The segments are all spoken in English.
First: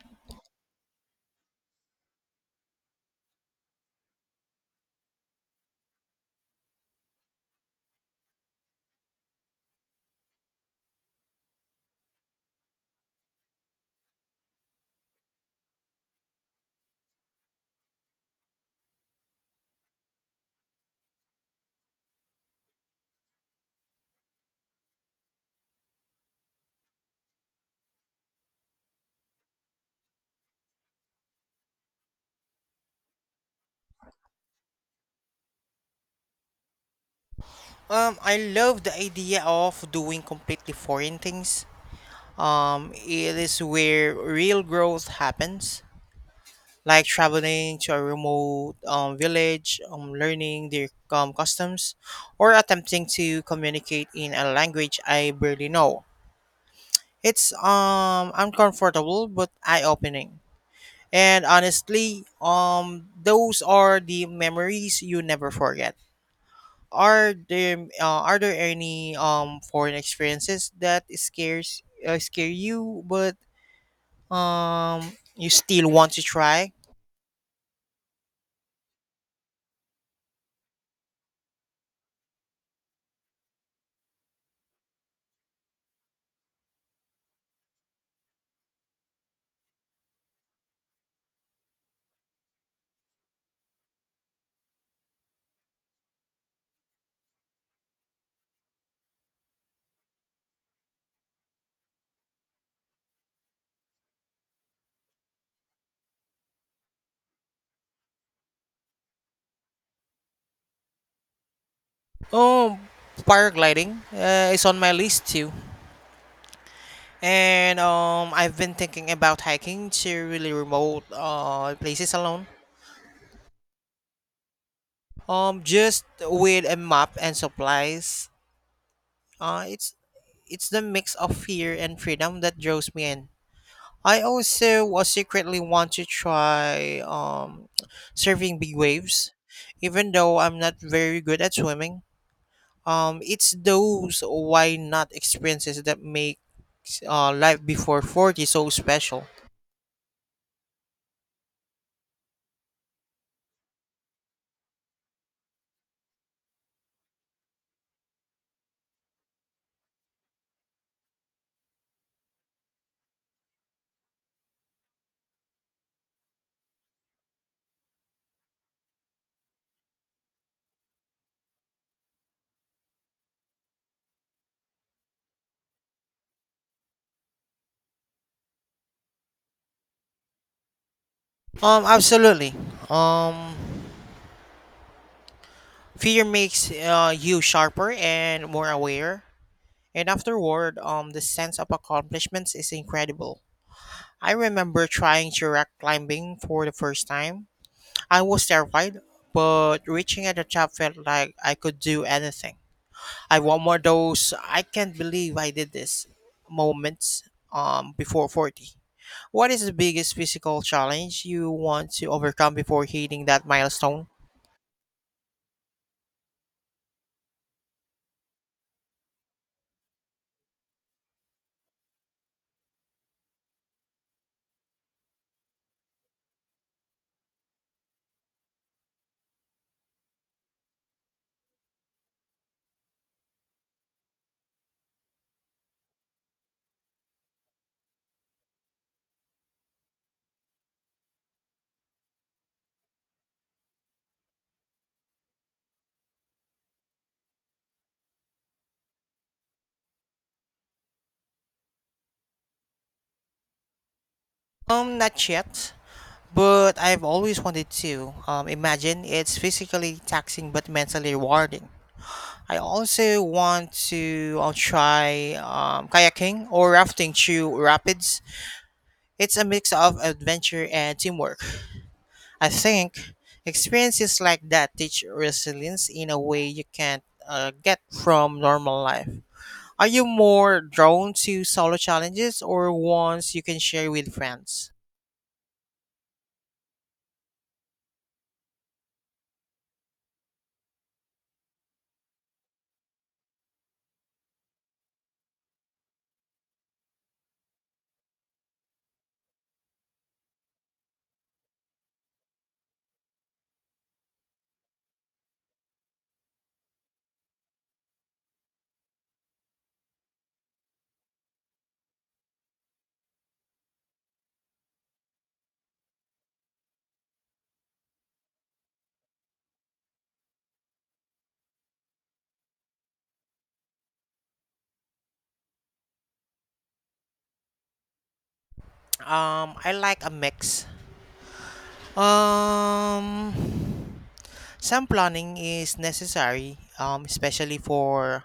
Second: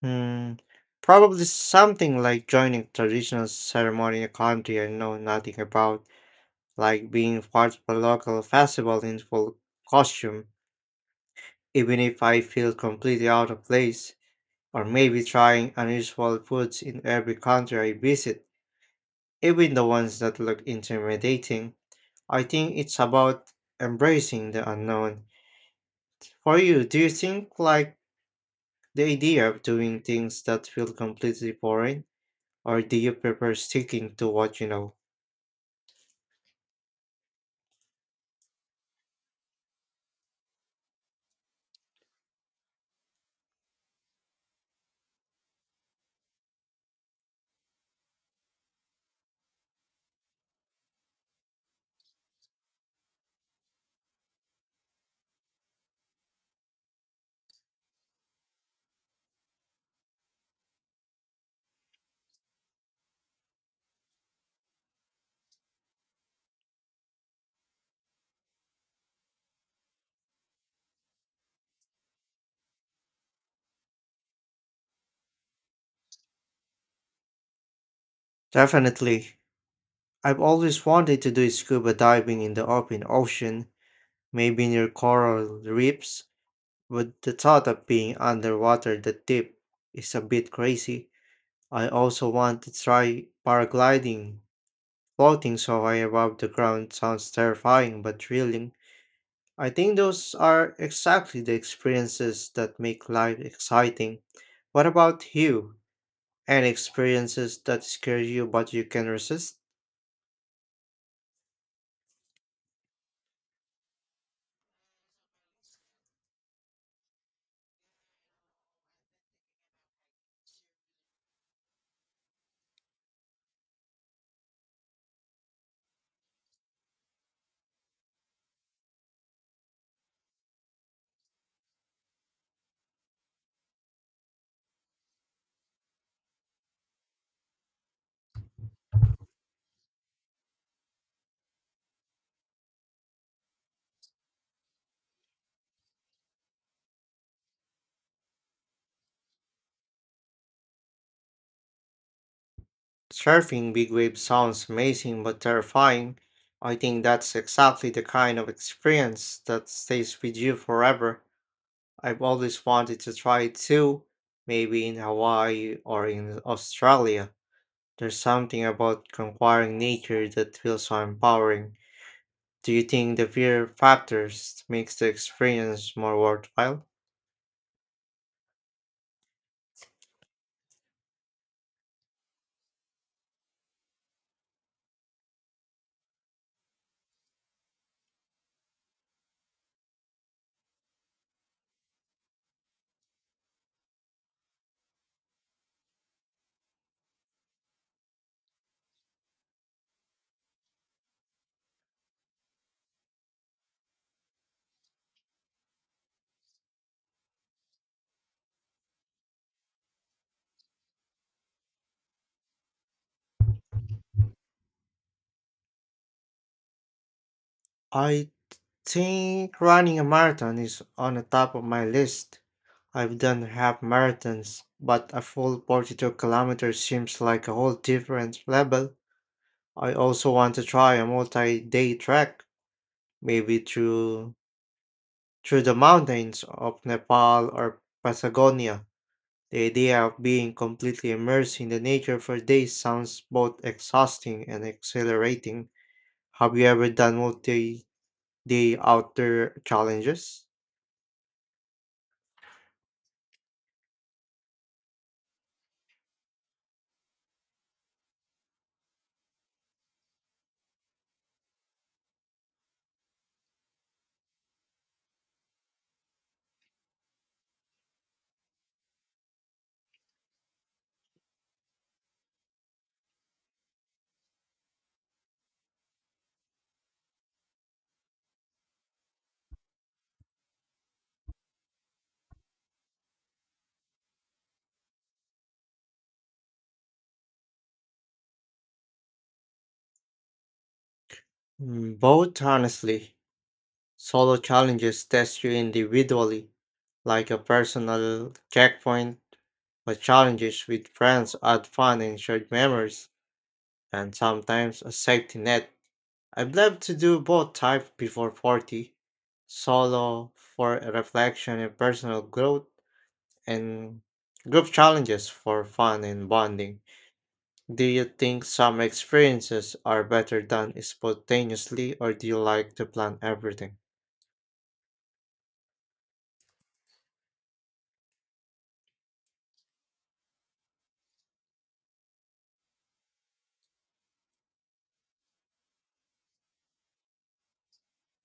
Hmm, probably something like joining a traditional ceremony in a country I know nothing about, like being part of a local festival in full costume, even if I feel completely out of place, or maybe trying unusual foods in every country I visit, even the ones that look intimidating. I think it's about embracing the unknown. For you, do you think like the idea of doing things that feel completely foreign? Or do you prefer sticking to what you know? I love the idea of doing completely foreign things. It is where real growth happens, like traveling to a remote village, learning their customs, or attempting to communicate in a language I barely know. It's uncomfortable but eye-opening. And honestly, those are the memories you never forget. Are there any foreign experiences that scare you, but you still want to try? Definitely. I've always wanted to do scuba diving in the open ocean, maybe near coral reefs, but the thought of being underwater that deep is a bit crazy. I also want to try paragliding. Floating so high above the ground sounds terrifying but thrilling. I think those are exactly the experiences that make life exciting. What about you? And experiences that scare you but you can resist. Oh, paragliding is on my list too. And I've been thinking about hiking to really remote places alone. Just with a map and supplies. It's it's the mix of fear and freedom that draws me in. I also was secretly want to try surfing big waves, even though I'm not very good at swimming. It's those why not experiences that make life before 40 so special. Surfing big waves sounds amazing but terrifying. I think that's exactly the kind of experience that stays with you forever. I've always wanted to try it too, maybe in Hawaii or in Australia. There's something about conquering nature that feels so empowering. Do you think the fear factors makes the experience more worthwhile? Absolutely. Um, fear makes you sharper and more aware. And afterward, the sense of accomplishments is incredible. I remember trying to rock climbing for the first time. I was terrified, but reaching at the top felt like I could do anything. I want more those I can't believe I did this moments before 40. What is the biggest physical challenge you want to overcome before hitting that milestone? I think running a marathon is on the top of my list. I've done half marathons, but a full 42 kilometers seems like a whole different level. I also want to try a multi-day trek, maybe through the mountains of Nepal or Patagonia. The idea of being completely immersed in the nature for days sounds both exhausting and exhilarating. Have you ever done multi-day outdoor challenges? Not yet, but I've always wanted to. Imagine it's physically taxing but mentally rewarding. I also want to try kayaking or rafting through rapids. It's a mix of adventure and teamwork. I think experiences like that teach resilience in a way you can't get from normal life. Are you more drawn to solo challenges or ones you can share with friends? Mm, both, honestly. Solo challenges test you individually, like a personal checkpoint, but challenges with friends add fun and shared memories, and sometimes a safety net. I'd love to do both types before 40. Solo for reflection and personal growth, and group challenges for fun and bonding. Do you think some experiences are better done spontaneously, or do you like to plan everything? I like a mix. Um, Some planning is necessary, especially for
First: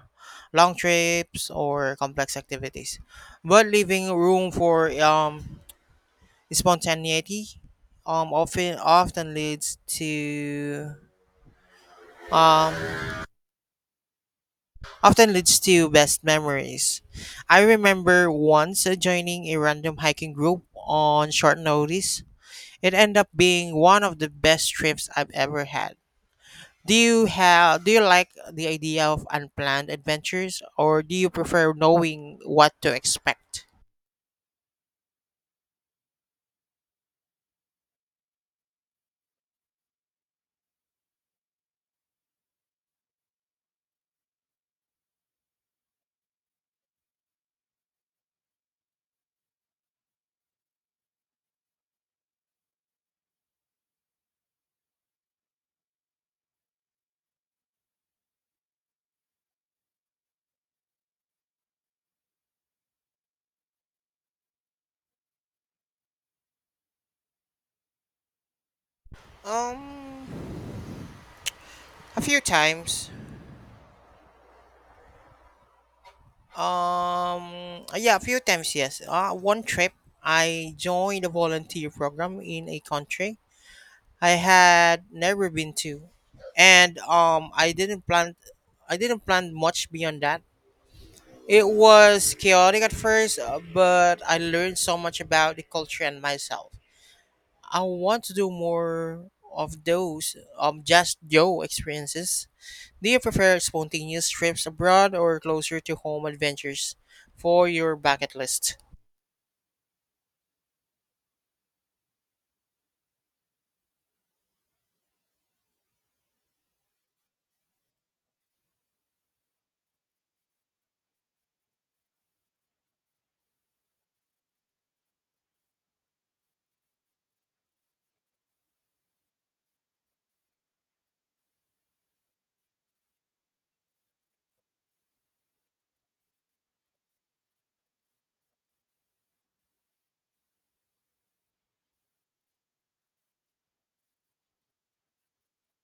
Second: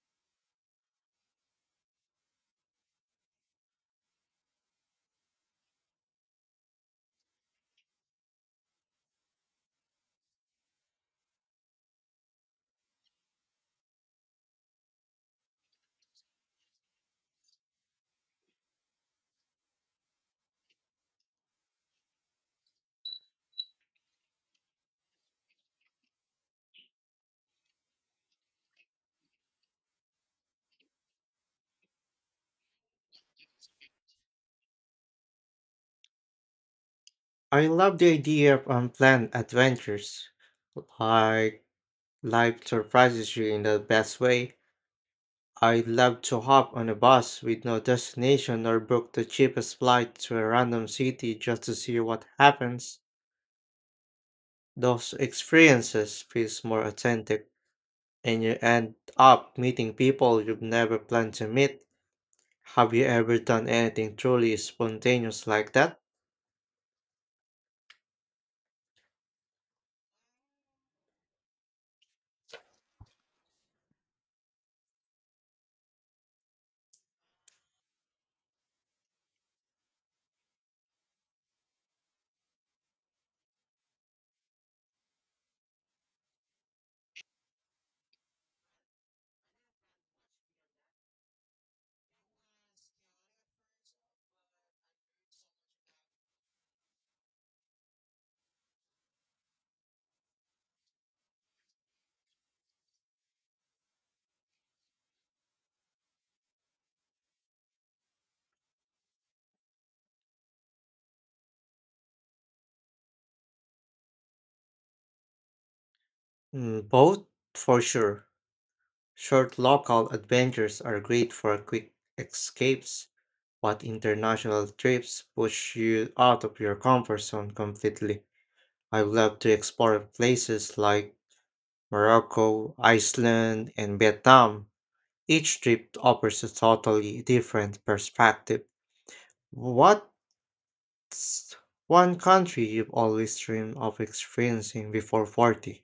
long trips or complex activities, but leaving room for spontaneity often leads to um, often leads to best memories. I remember once joining a random hiking group on short notice. It ended up being one of the best trips I've ever had. Do you like the idea of unplanned adventures, or do you prefer knowing what to expect? I love the idea of unplanned adventures. Like life surprises you in the best way. I'd love to hop on a bus with no destination or book the cheapest flight to a random city just to see what happens. Those experiences feels more authentic and you end up meeting people you've never planned to meet. Have you ever done anything truly spontaneous like that? Um a few times. Yeah, a few times, yes. One trip I joined a volunteer program in a country I had never been to. And I didn't plan much beyond that. It was chaotic at first, but I learned so much about the culture and myself. I want to do more of those just Joe experiences. Do you prefer spontaneous trips abroad or closer to home adventures for your bucket list? Mm, both for sure. Short local adventures are great for quick escapes, but international trips push you out of your comfort zone completely. I love to explore places like Morocco, Iceland, and Vietnam. Each trip offers a totally different perspective. What's one country you've always dreamed of experiencing before 40?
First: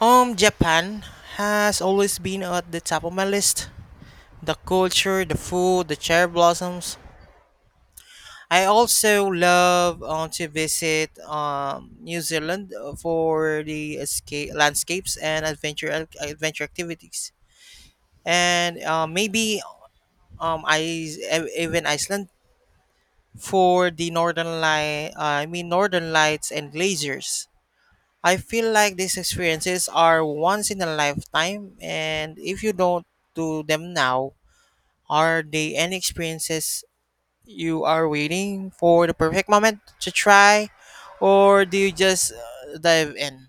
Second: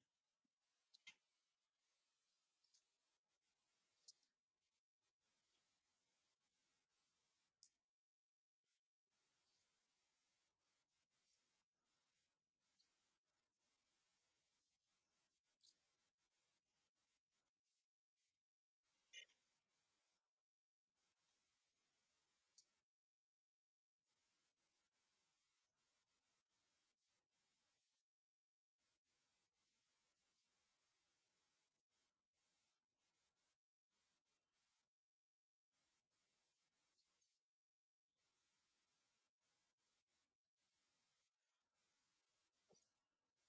Japan has always been at the top of my list. The culture, the food, the cherry blossoms. I also love to visit New Zealand for the escape landscapes and adventure activities, and maybe even Iceland for the northern lights and glaciers. I feel like these experiences are once in a lifetime, and if you don't do them now, are they any experiences you are waiting for the perfect moment to try, or do you just dive in?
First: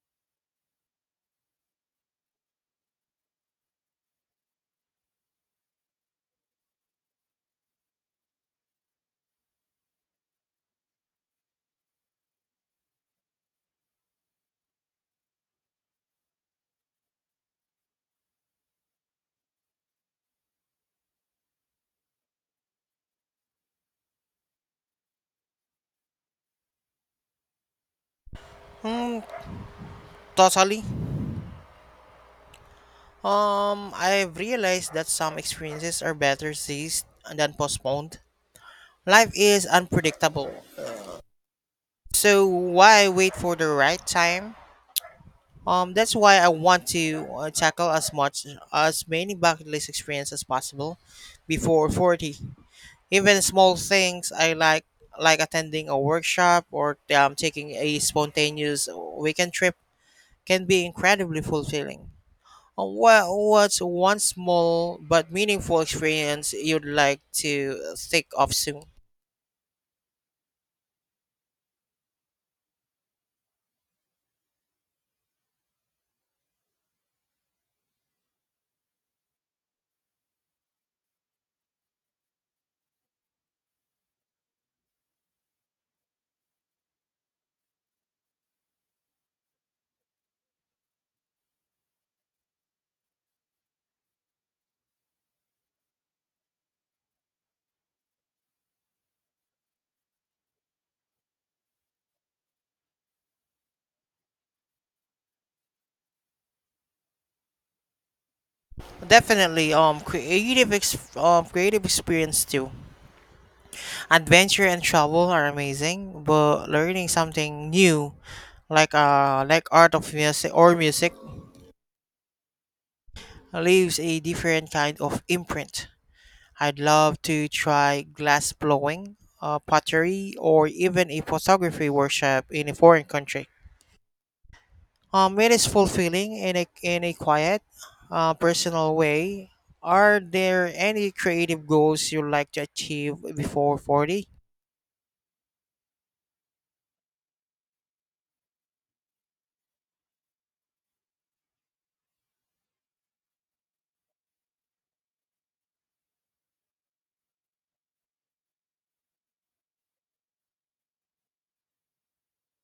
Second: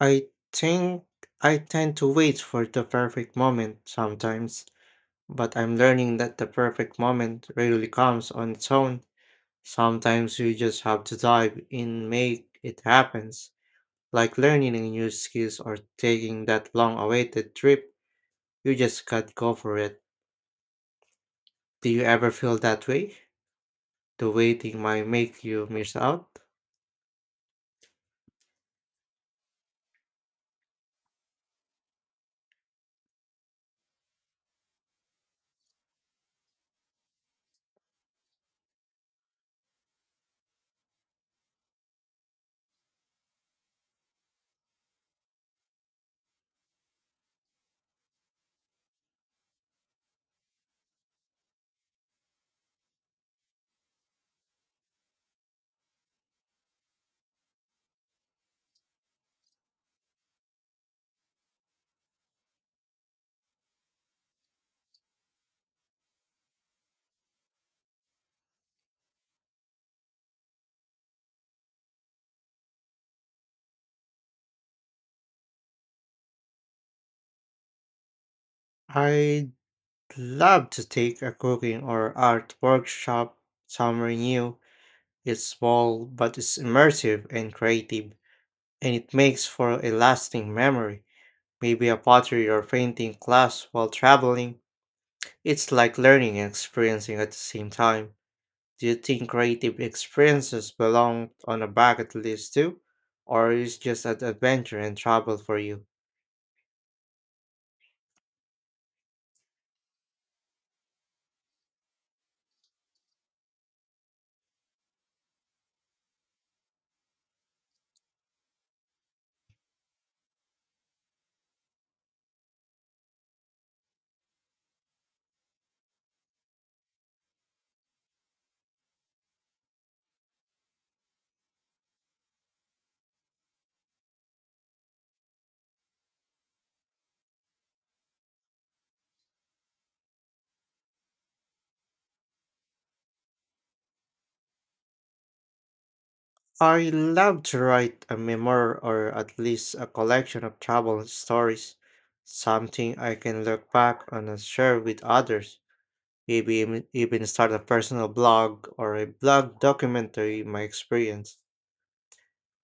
I think I tend to wait for the perfect moment sometimes. But I'm learning that the perfect moment rarely comes on its own. Sometimes you just have to dive in, make it happens. Like learning a new skills or taking that long awaited trip, you just can't go for it. Do you ever feel that way? The waiting might make you miss out? Hmm, totally. I've realized that some experiences are better seized than postponed. Life is unpredictable, so why wait for the right time? That's why I want to tackle as many bucket list experience as possible before 40. Even small things I like attending a workshop or taking a spontaneous weekend trip, can be incredibly fulfilling. What's one small but meaningful experience you'd like to think of soon? I'd love to take a cooking or art workshop somewhere new. It's small, but it's immersive and creative, and it makes for a lasting memory. Maybe a pottery or painting class while traveling. It's like learning and experiencing at the same time. Do you think creative experiences belong on a bucket list too? Or is just an adventure and travel for you? Definitely, creative experience too. Adventure and travel are amazing, but learning something new, like art of music or music, leaves a different kind of imprint. I'd love to try glass blowing, pottery, or even a photography workshop in a foreign country. It is fulfilling in a quiet, personal way. Are there any creative goals you'd like to achieve before 40? I love to write a memoir or at least a collection of travel stories, something I can look back on and share with others. Maybe even start a personal blog or a blog documentary my experience.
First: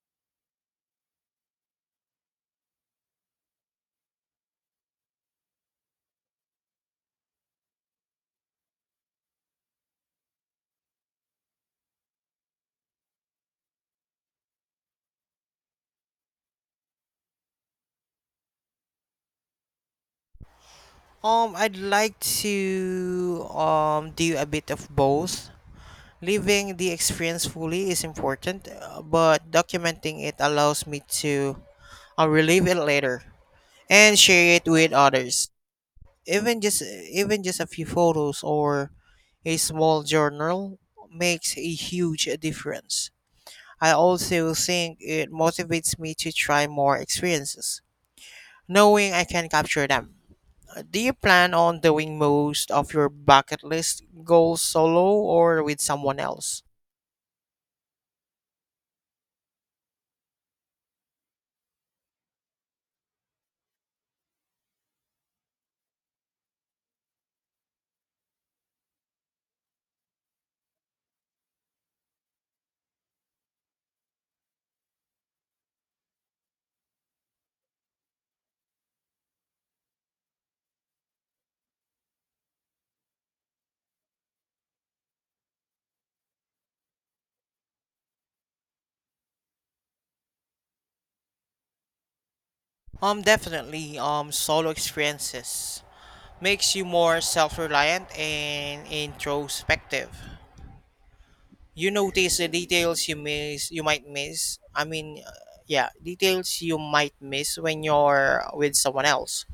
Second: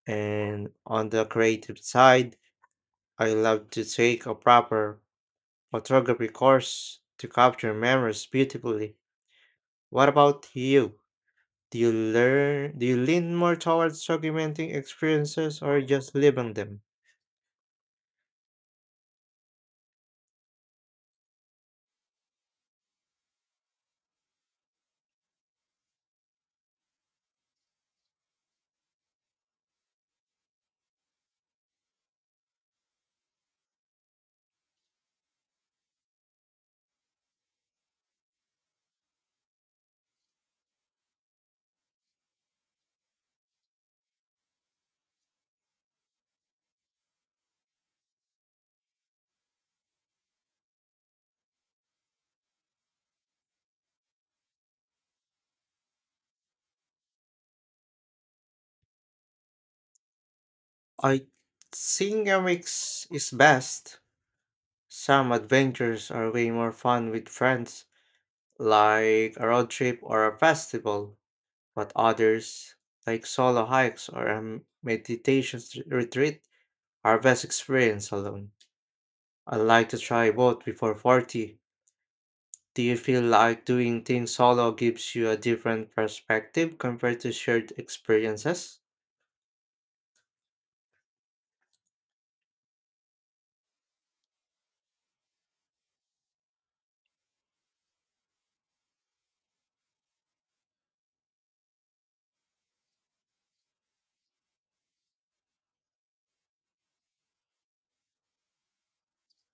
And on the creative side, I love to take a proper photography course to capture memories beautifully. What about you? Do you lean more towards documenting experiences or just living them? I'd like to do a bit of both. Living the experience fully is important, but documenting it allows me to relive it later and share it with others. Even just Even just a few photos or a small journal makes a huge difference. I also think it motivates me to try more experiences, knowing I can capture them. Do you plan on doing most of your bucket list goals solo or with someone else? I think a mix is best. Some adventures are way more fun with friends, like a road trip or a festival, but others, like solo hikes or a meditation retreat, Harvest experience alone. I like to try both before 40. Do you feel like doing things solo gives you a different perspective compared to shared experiences? Definitely. Solo experiences makes you more self-reliant and introspective. You might miss, I mean, yeah, details you might miss when you're with someone else,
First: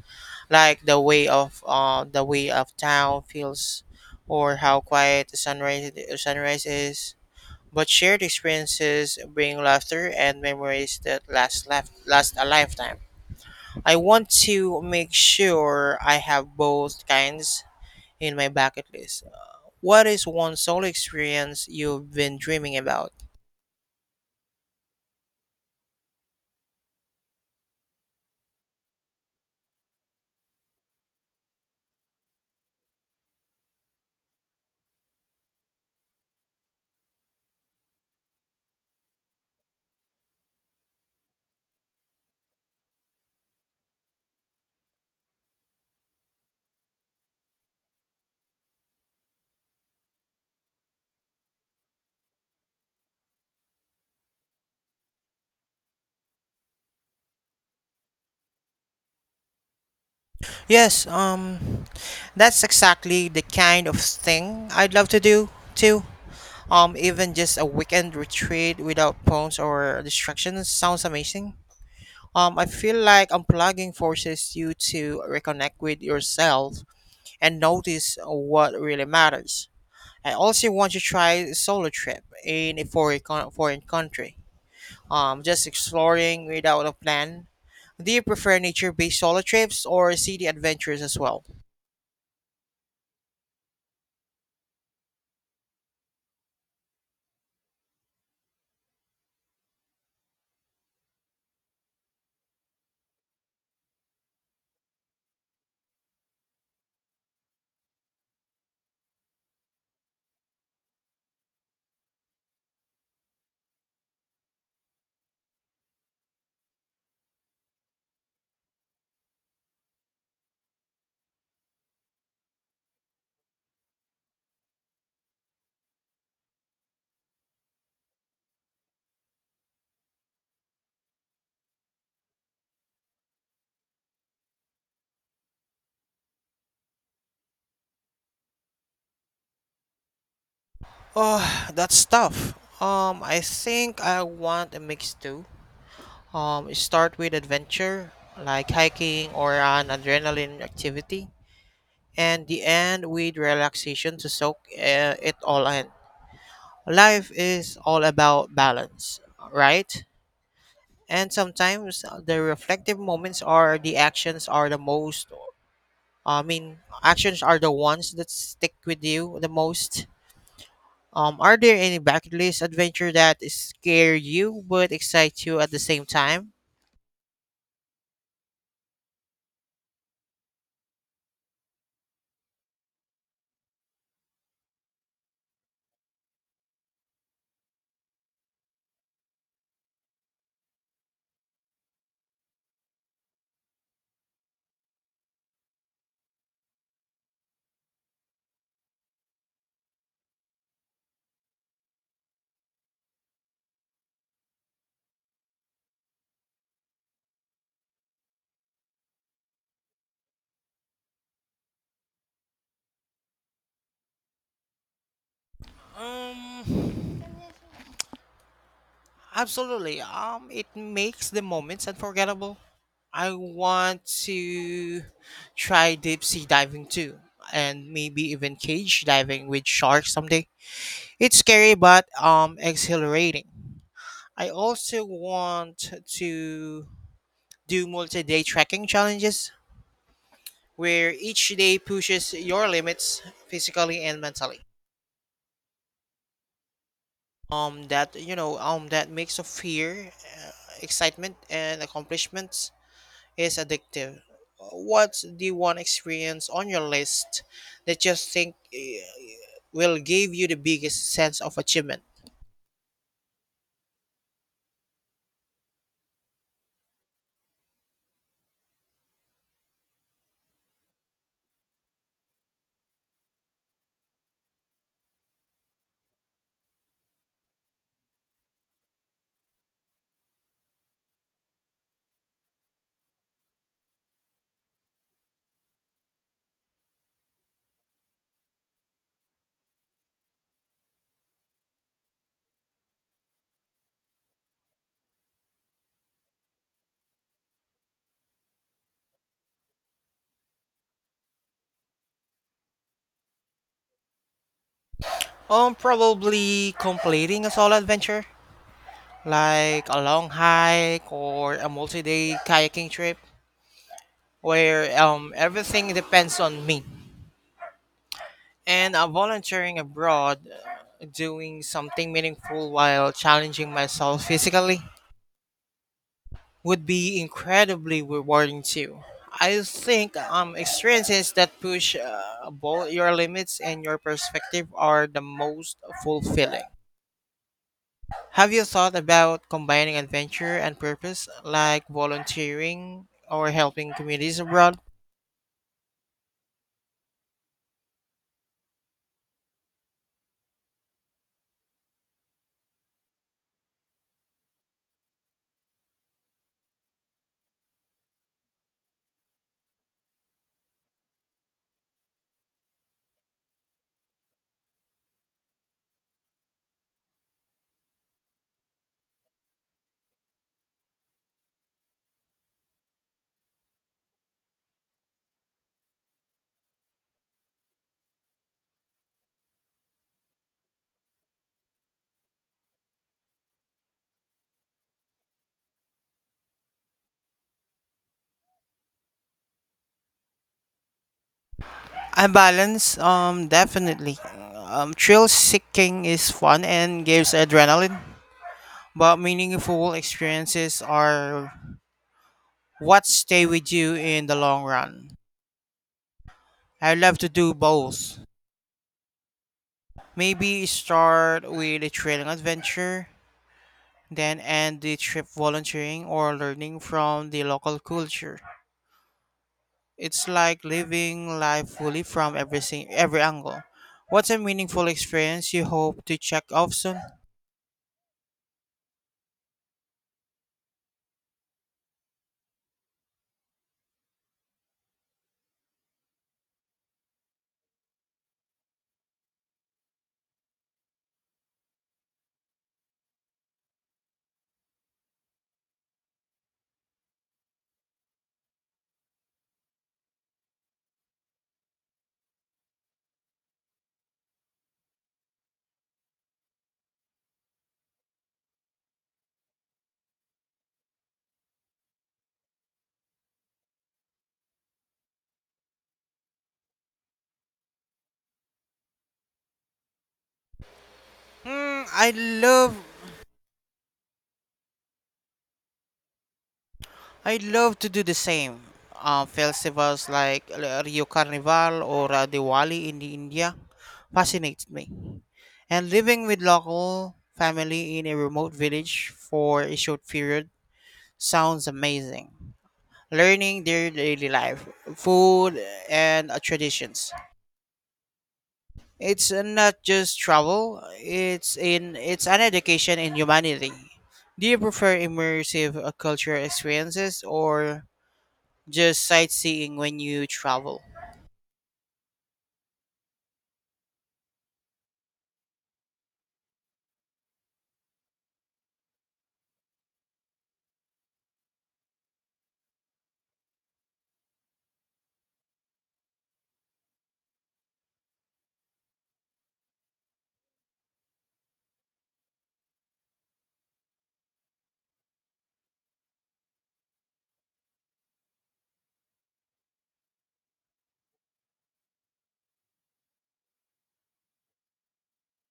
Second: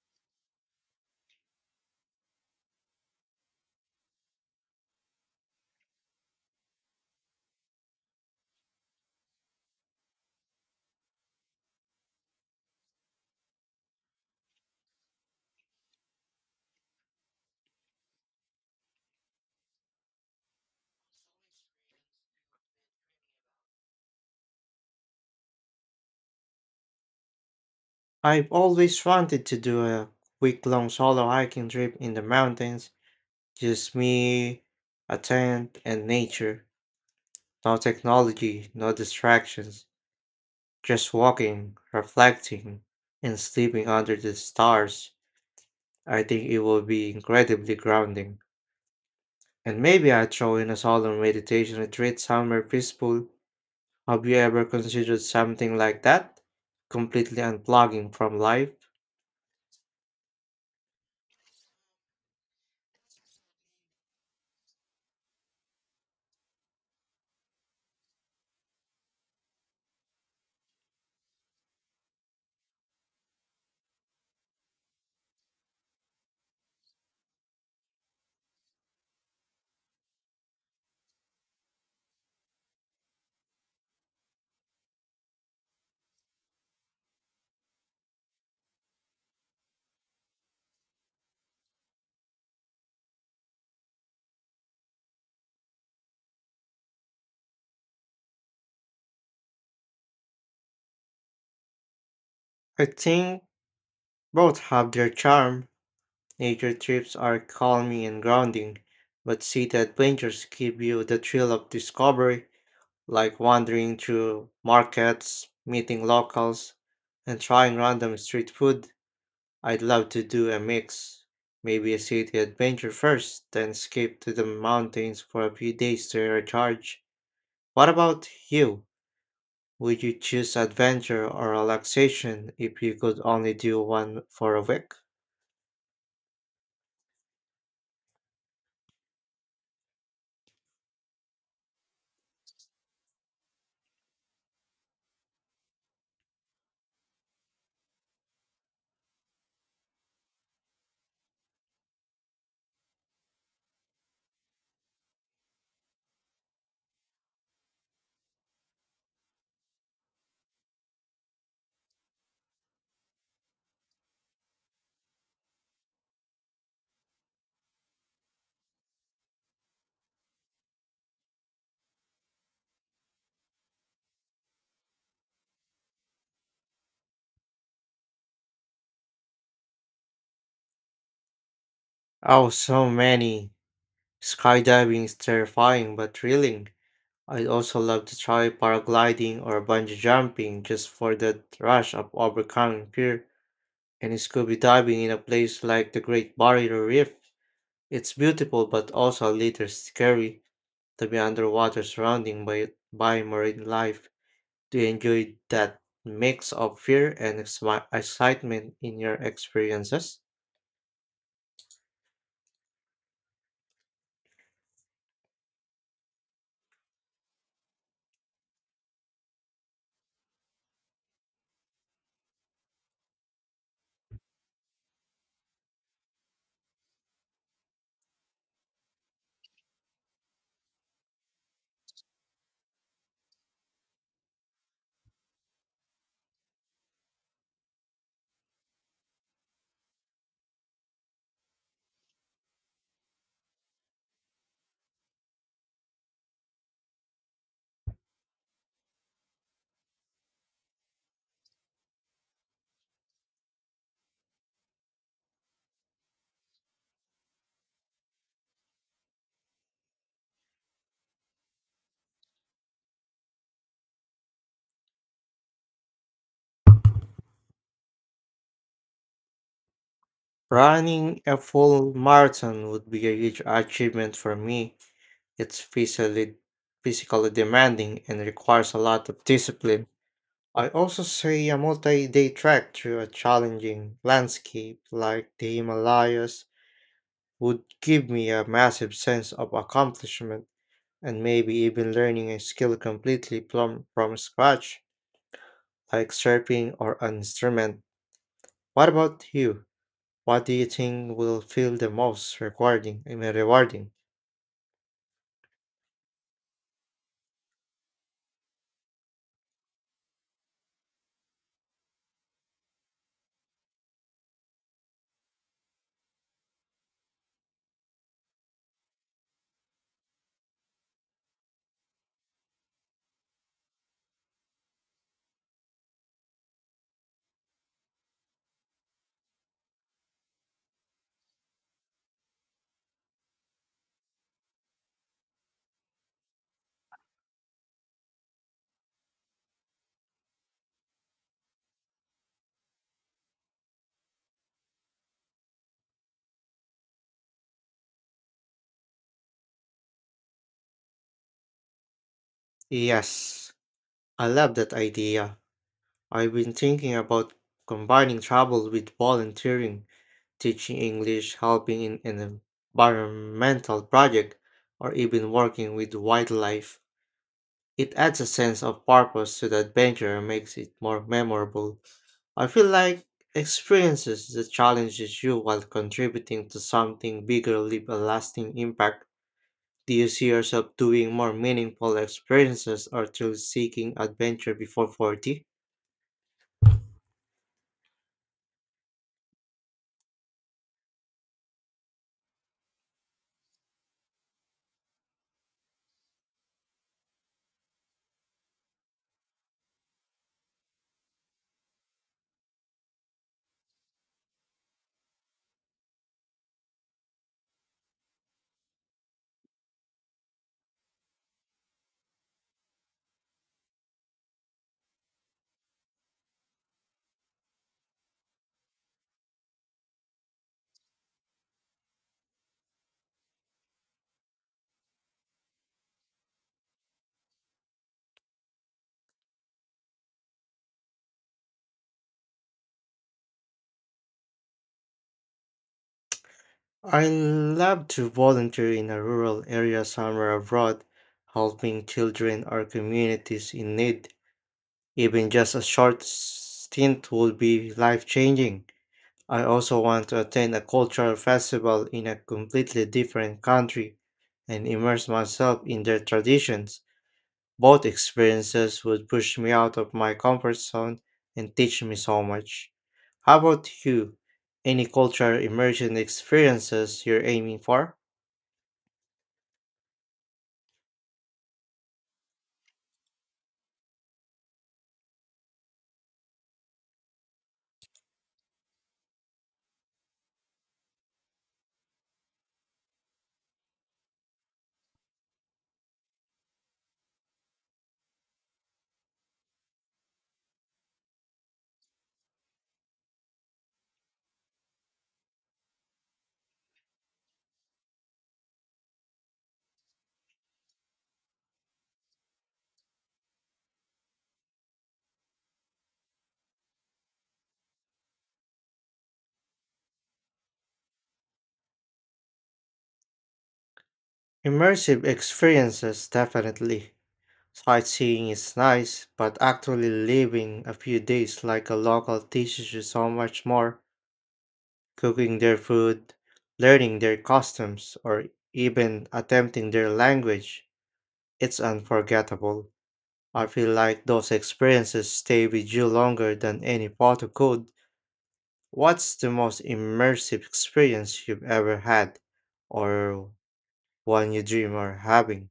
like the way of town feels, or how quiet the sunrise sunrise is. But shared experiences bring laughter and memories that last a lifetime. I want to make sure I have both kinds in my bucket list. What is one solo experience you've been dreaming about? I've always wanted to do a week long solo hiking trip in the mountains, just me, a tent, and nature. No technology, no distractions, just walking, reflecting, and sleeping under the stars. I think it will be incredibly grounding. And maybe I'd throw in a solemn meditation retreat somewhere peaceful. Have you ever considered something like that? Completely unplugging from life? Yes, that's exactly the kind of thing I'd love to do too. Even just a weekend retreat without phones or distractions sounds amazing. I feel like unplugging forces you to reconnect with yourself and notice what really matters. I also want to try solo trip in a foreign country, just exploring without a plan. Do you prefer nature-based solo trips or city adventures as well? I think both have their charm. Nature trips are calming and grounding, but city adventures give you the thrill of discovery, like wandering through markets, meeting locals, and trying random street food. I'd love to do a mix. Maybe a city adventure first, then skip to the mountains for a few days to recharge. What about you? Would you choose adventure or relaxation if you could only do one for a week? Oh, that's tough. I think I want a mix too. Start with adventure, like hiking or an adrenaline activity, and the end with relaxation to soak it all in. Life is all about balance, right? And sometimes the reflective moments are the actions are the most, I mean, actions are the ones that stick with you the most. Are there any bucket list adventure that scare you but excite you at the same time? Oh, so many. Skydiving is terrifying but thrilling. I'd also love to try paragliding or bungee jumping just for that rush of overcoming fear, and scuba diving in a place like the Great Barrier Reef. It's beautiful but also a little scary to be underwater surrounded by, marine life. Do you enjoy that mix of fear and excitement in your experiences? Um, Absolutely. It makes the moments unforgettable. I want to try deep sea diving too, and maybe even cage diving with sharks someday. It's scary but exhilarating. I also want to do multi-day trekking challenges where each day pushes your limits physically and mentally. That mix of fear, excitement, and accomplishments is addictive. What's the one experience on your list that you think will give you the biggest sense of achievement? Running a full marathon would be a huge achievement for me. It's physically demanding and requires a lot of discipline. I also say a multi day trek through a challenging landscape like the Himalayas would give me a massive sense of accomplishment and maybe even learning a skill completely plum from scratch, like surfing or an instrument. What about you? What do you think will feel the most rewarding? Rewarding. Probably completing a solo adventure, like a long hike or a multi-day kayaking trip, where everything depends on me. And volunteering abroad, doing something meaningful while challenging myself physically, would be incredibly rewarding too. I think experiences that push both your limits and your perspective are the most fulfilling. Have you thought about combining adventure and purpose, like volunteering or helping communities abroad? Yes, I love that idea. I've been thinking about combining travel with volunteering, teaching English, helping in an environmental project, or even working with wildlife. It adds a sense of purpose to the adventure and makes it more memorable. I feel like experiences that challenges you while contributing to something bigger leave a lasting impact. Do you see yourself doing more meaningful experiences or through seeking adventure before 40? I balance, definitely. Thrill seeking is fun and gives adrenaline, but meaningful experiences are what stay with you in the long run. I love to do both. Maybe start with a trailing adventure, then end the trip volunteering or learning from the local culture. It's like living life fully from everything, every angle. What's a meaningful experience you hope to check off soon? I love to volunteer in a rural area somewhere abroad, helping children or communities in need. Even just a short stint would be life changing. I also want to attend a cultural festival in a completely different country and immerse myself in their traditions. Both experiences would push me out of my comfort zone and teach me so much. How about you? Any cultural immersion experiences you're aiming for? Hmm, I love I'd love to do the same. Festivals like Rio Carnival or Diwali in India fascinates me. And living with local family in a remote village for a short period sounds amazing. Learning their daily life, food, and traditions. It's not just travel; it's an education in humanity. Do you prefer immersive cultural experiences or just sightseeing when you travel? Immersive experiences, definitely. Sightseeing is nice, but actually living a few days like a local teaches you so much more. Cooking their food, learning their customs, or even attempting their language, it's unforgettable. I feel like those experiences stay with you longer than any photo could. What's the most immersive experience you've ever had, or one you dream of having?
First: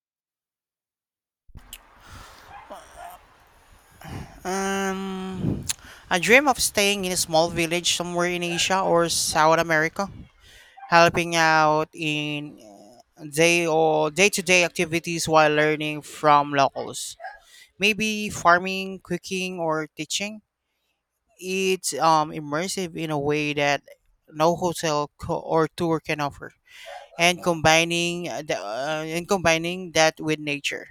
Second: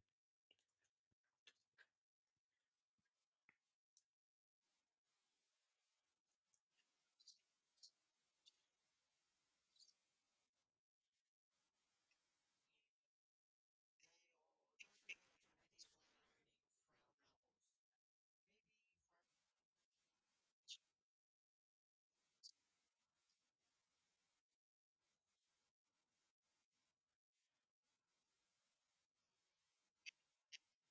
Um, I dream of staying in a small village somewhere in Asia or South America, helping out in day-to-day activities while learning from locals. Maybe farming, cooking, or teaching. It's immersive in a way that no or tour can offer, and combining that with nature,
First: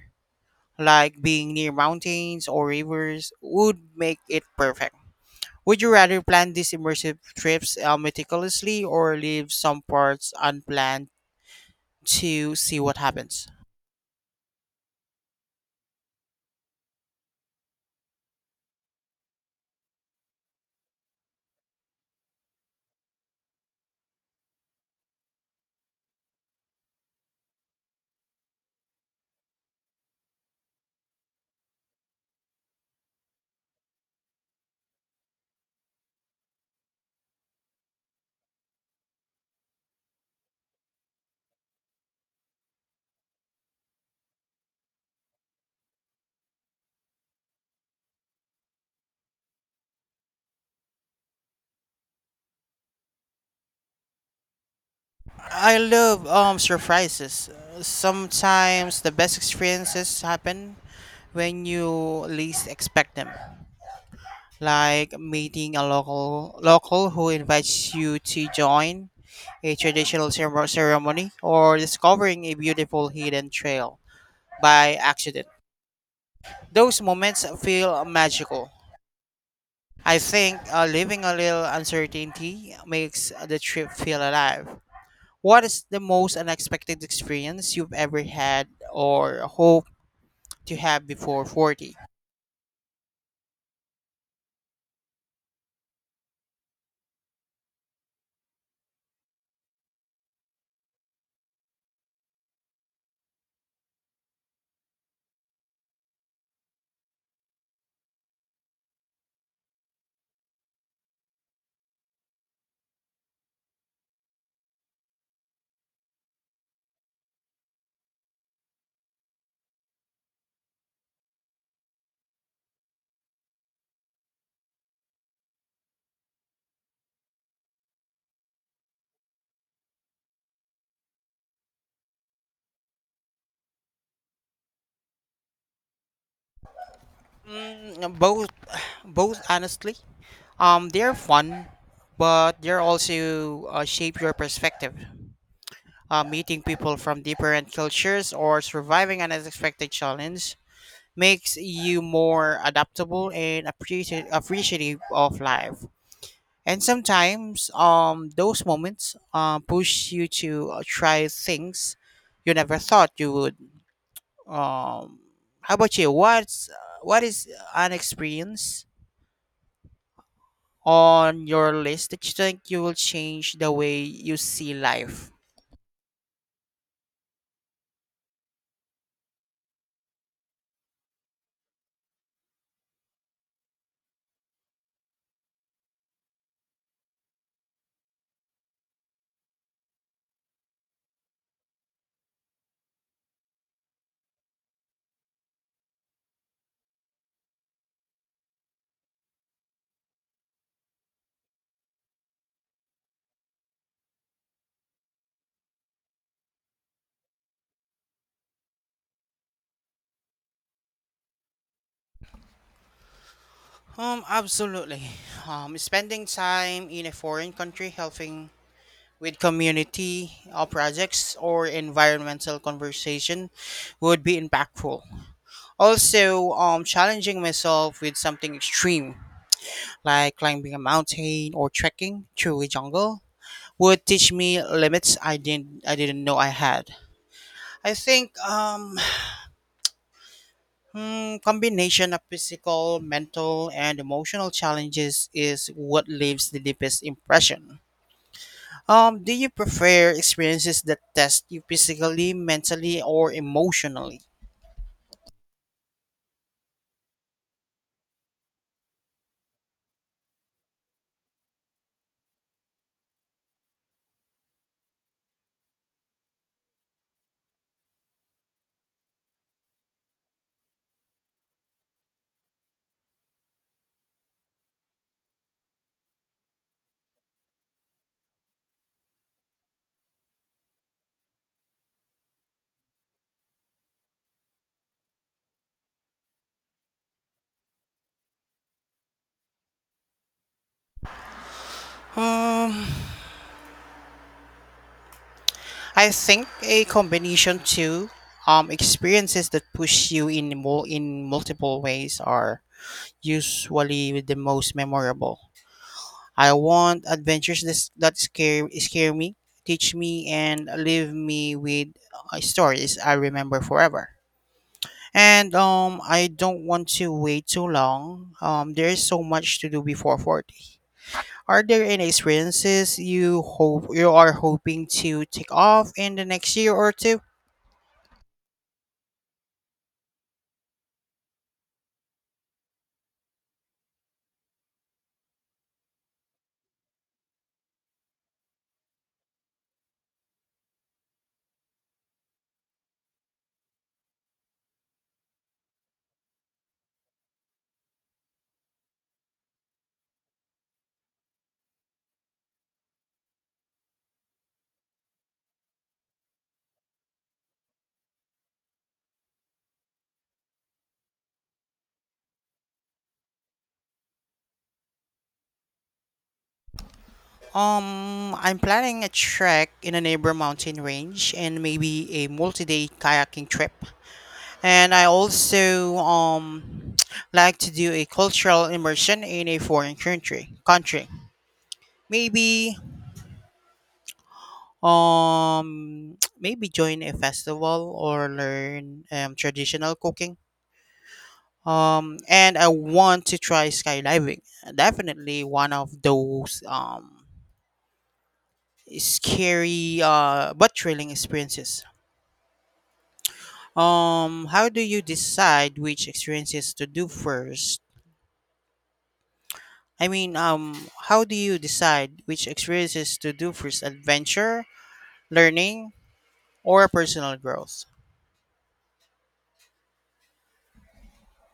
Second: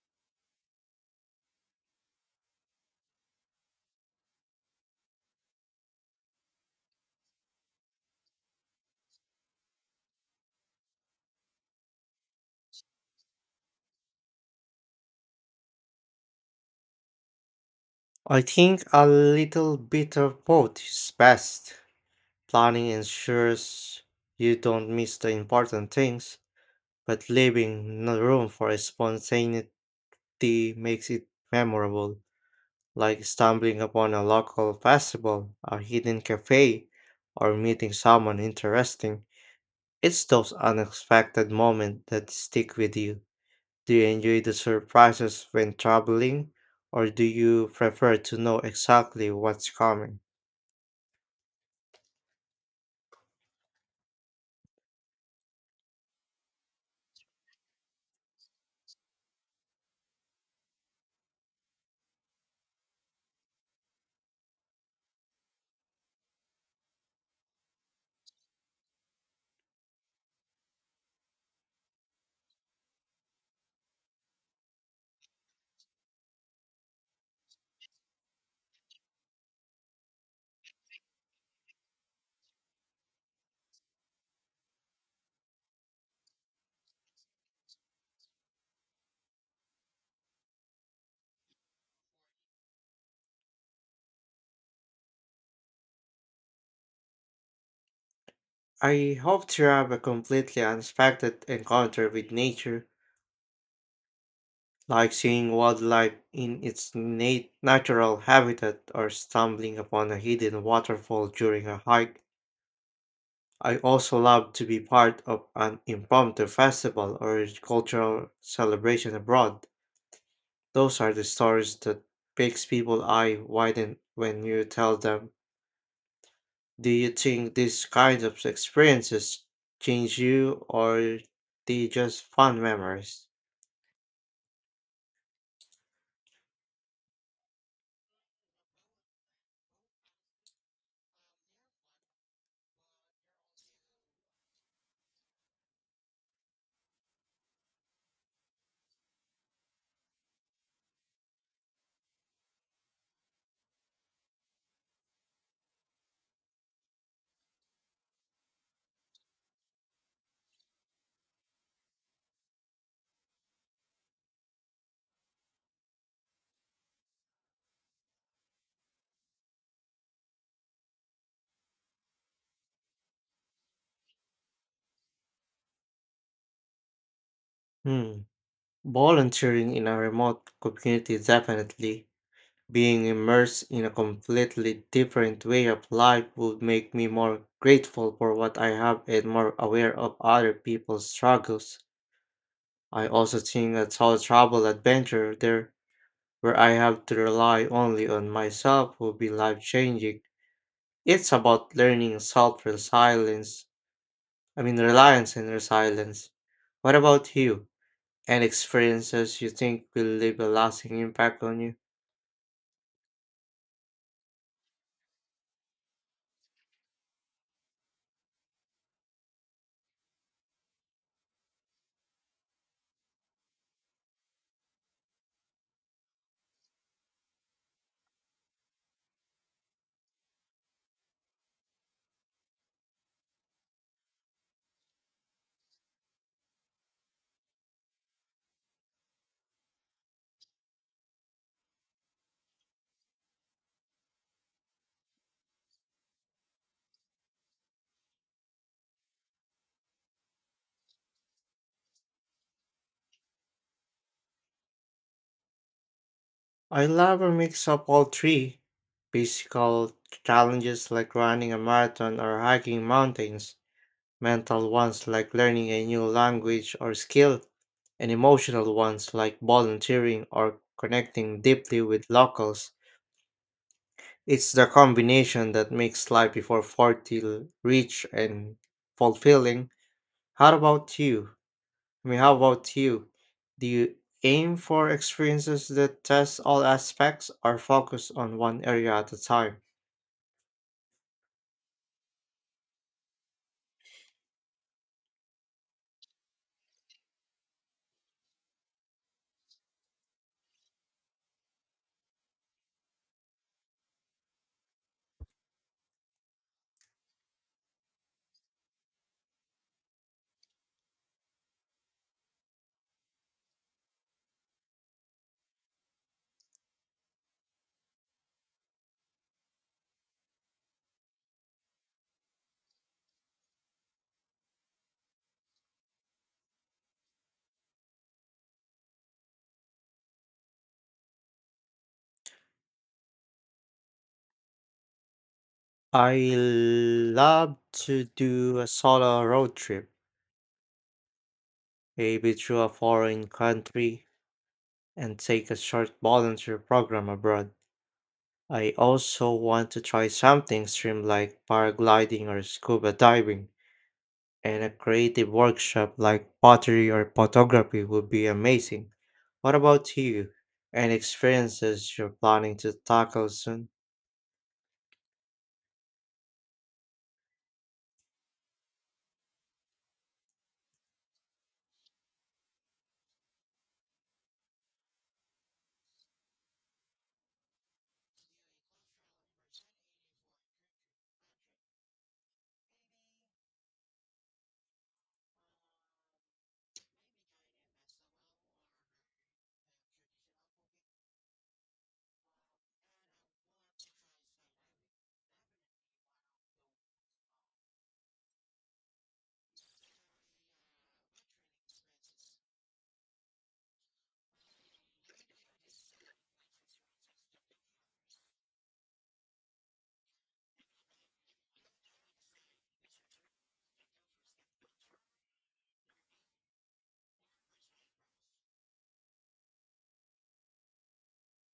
like being near mountains or rivers, would make it perfect. Would you rather plan these immersive trips meticulously or leave some parts unplanned to see what happens? I think a little bit of both is best. Planning ensures you don't miss the important things, but leaving no room for spontaneity tea makes it memorable, like stumbling upon a local festival, a hidden cafe, or meeting someone interesting. It's those unexpected moments that stick with you. Do you enjoy the surprises when traveling, or do you prefer to know exactly what's coming? I love surprises. Sometimes the best experiences happen when you least expect them. Like meeting a local who invites you to join a traditional ceremony, or discovering a beautiful hidden trail by accident. Those moments feel magical. I think living a little uncertainty makes the trip feel alive. What is the most unexpected experience you've ever had or hope to have before 40? I hope to have a completely unexpected encounter with nature like seeing wildlife in its natural habitat or stumbling upon a hidden waterfall during a hike. I also love to be part of an impromptu festival or cultural celebration abroad. Those are the stories that makes people eye widen when you tell them. Do you think these kinds of experiences change you or they just fun memories? Mm, both, both honestly. They're fun, but they're also shape your perspective. Meeting people from different cultures or surviving an unexpected challenge makes you more adaptable and appreciative of life. And sometimes those moments push you to try things you never thought you would. Um how about you? What is an experience on your list that you think you will change the way you see life? Hmm. Volunteering in a remote community, definitely. Being immersed in a completely different way of life would make me more grateful for what I have and more aware of other people's struggles. I also think a solo travel adventure there where I have to rely only on myself would be life changing. It's about learning self resilience, I mean, reliance and resilience. What about you? Any experiences you think will leave a lasting impact on you? Absolutely. Spending time in a foreign country helping with community projects or environmental conversation would be impactful. Also, challenging myself with something extreme like climbing a mountain or trekking through a jungle would teach me limits I didn't know I had. I think combination of physical, mental, and emotional challenges is what leaves the deepest impression. Do you prefer experiences that test you physically, mentally, or emotionally? I love a mix of all three: physical challenges like running a marathon or hiking mountains, mental ones like learning a new language or skill, and emotional ones like volunteering or connecting deeply with locals. It's the combination that makes life before 40 rich and fulfilling. How about you? I mean, how about you? Do you aim for experiences that test all aspects or focus on one area at a time? Um, I think a combination too. Experiences that push you in multiple ways are usually the most memorable. I want adventures that scare me, teach me, and leave me with stories I remember forever. And I don't want to wait too long. There is so much to do before 40. Are there any experiences you are hoping to take off in the next year or two? I love to do a solo road trip, maybe through a foreign country, and take a short volunteer program abroad. I also want to try something extreme like paragliding or scuba diving. And a creative workshop like pottery or photography would be amazing. What about you? Any experiences you're planning to tackle soon? I'm planning a trek in a neighbor mountain range and maybe a multi-day kayaking trip. And I also like to do a cultural immersion in a foreign country, maybe maybe join a festival or learn traditional cooking. And I want to try skydiving. Definitely one of those scary but thrilling experiences. How do you decide which experiences to do first? How do you decide which experiences to do first: adventure, learning, or personal growth?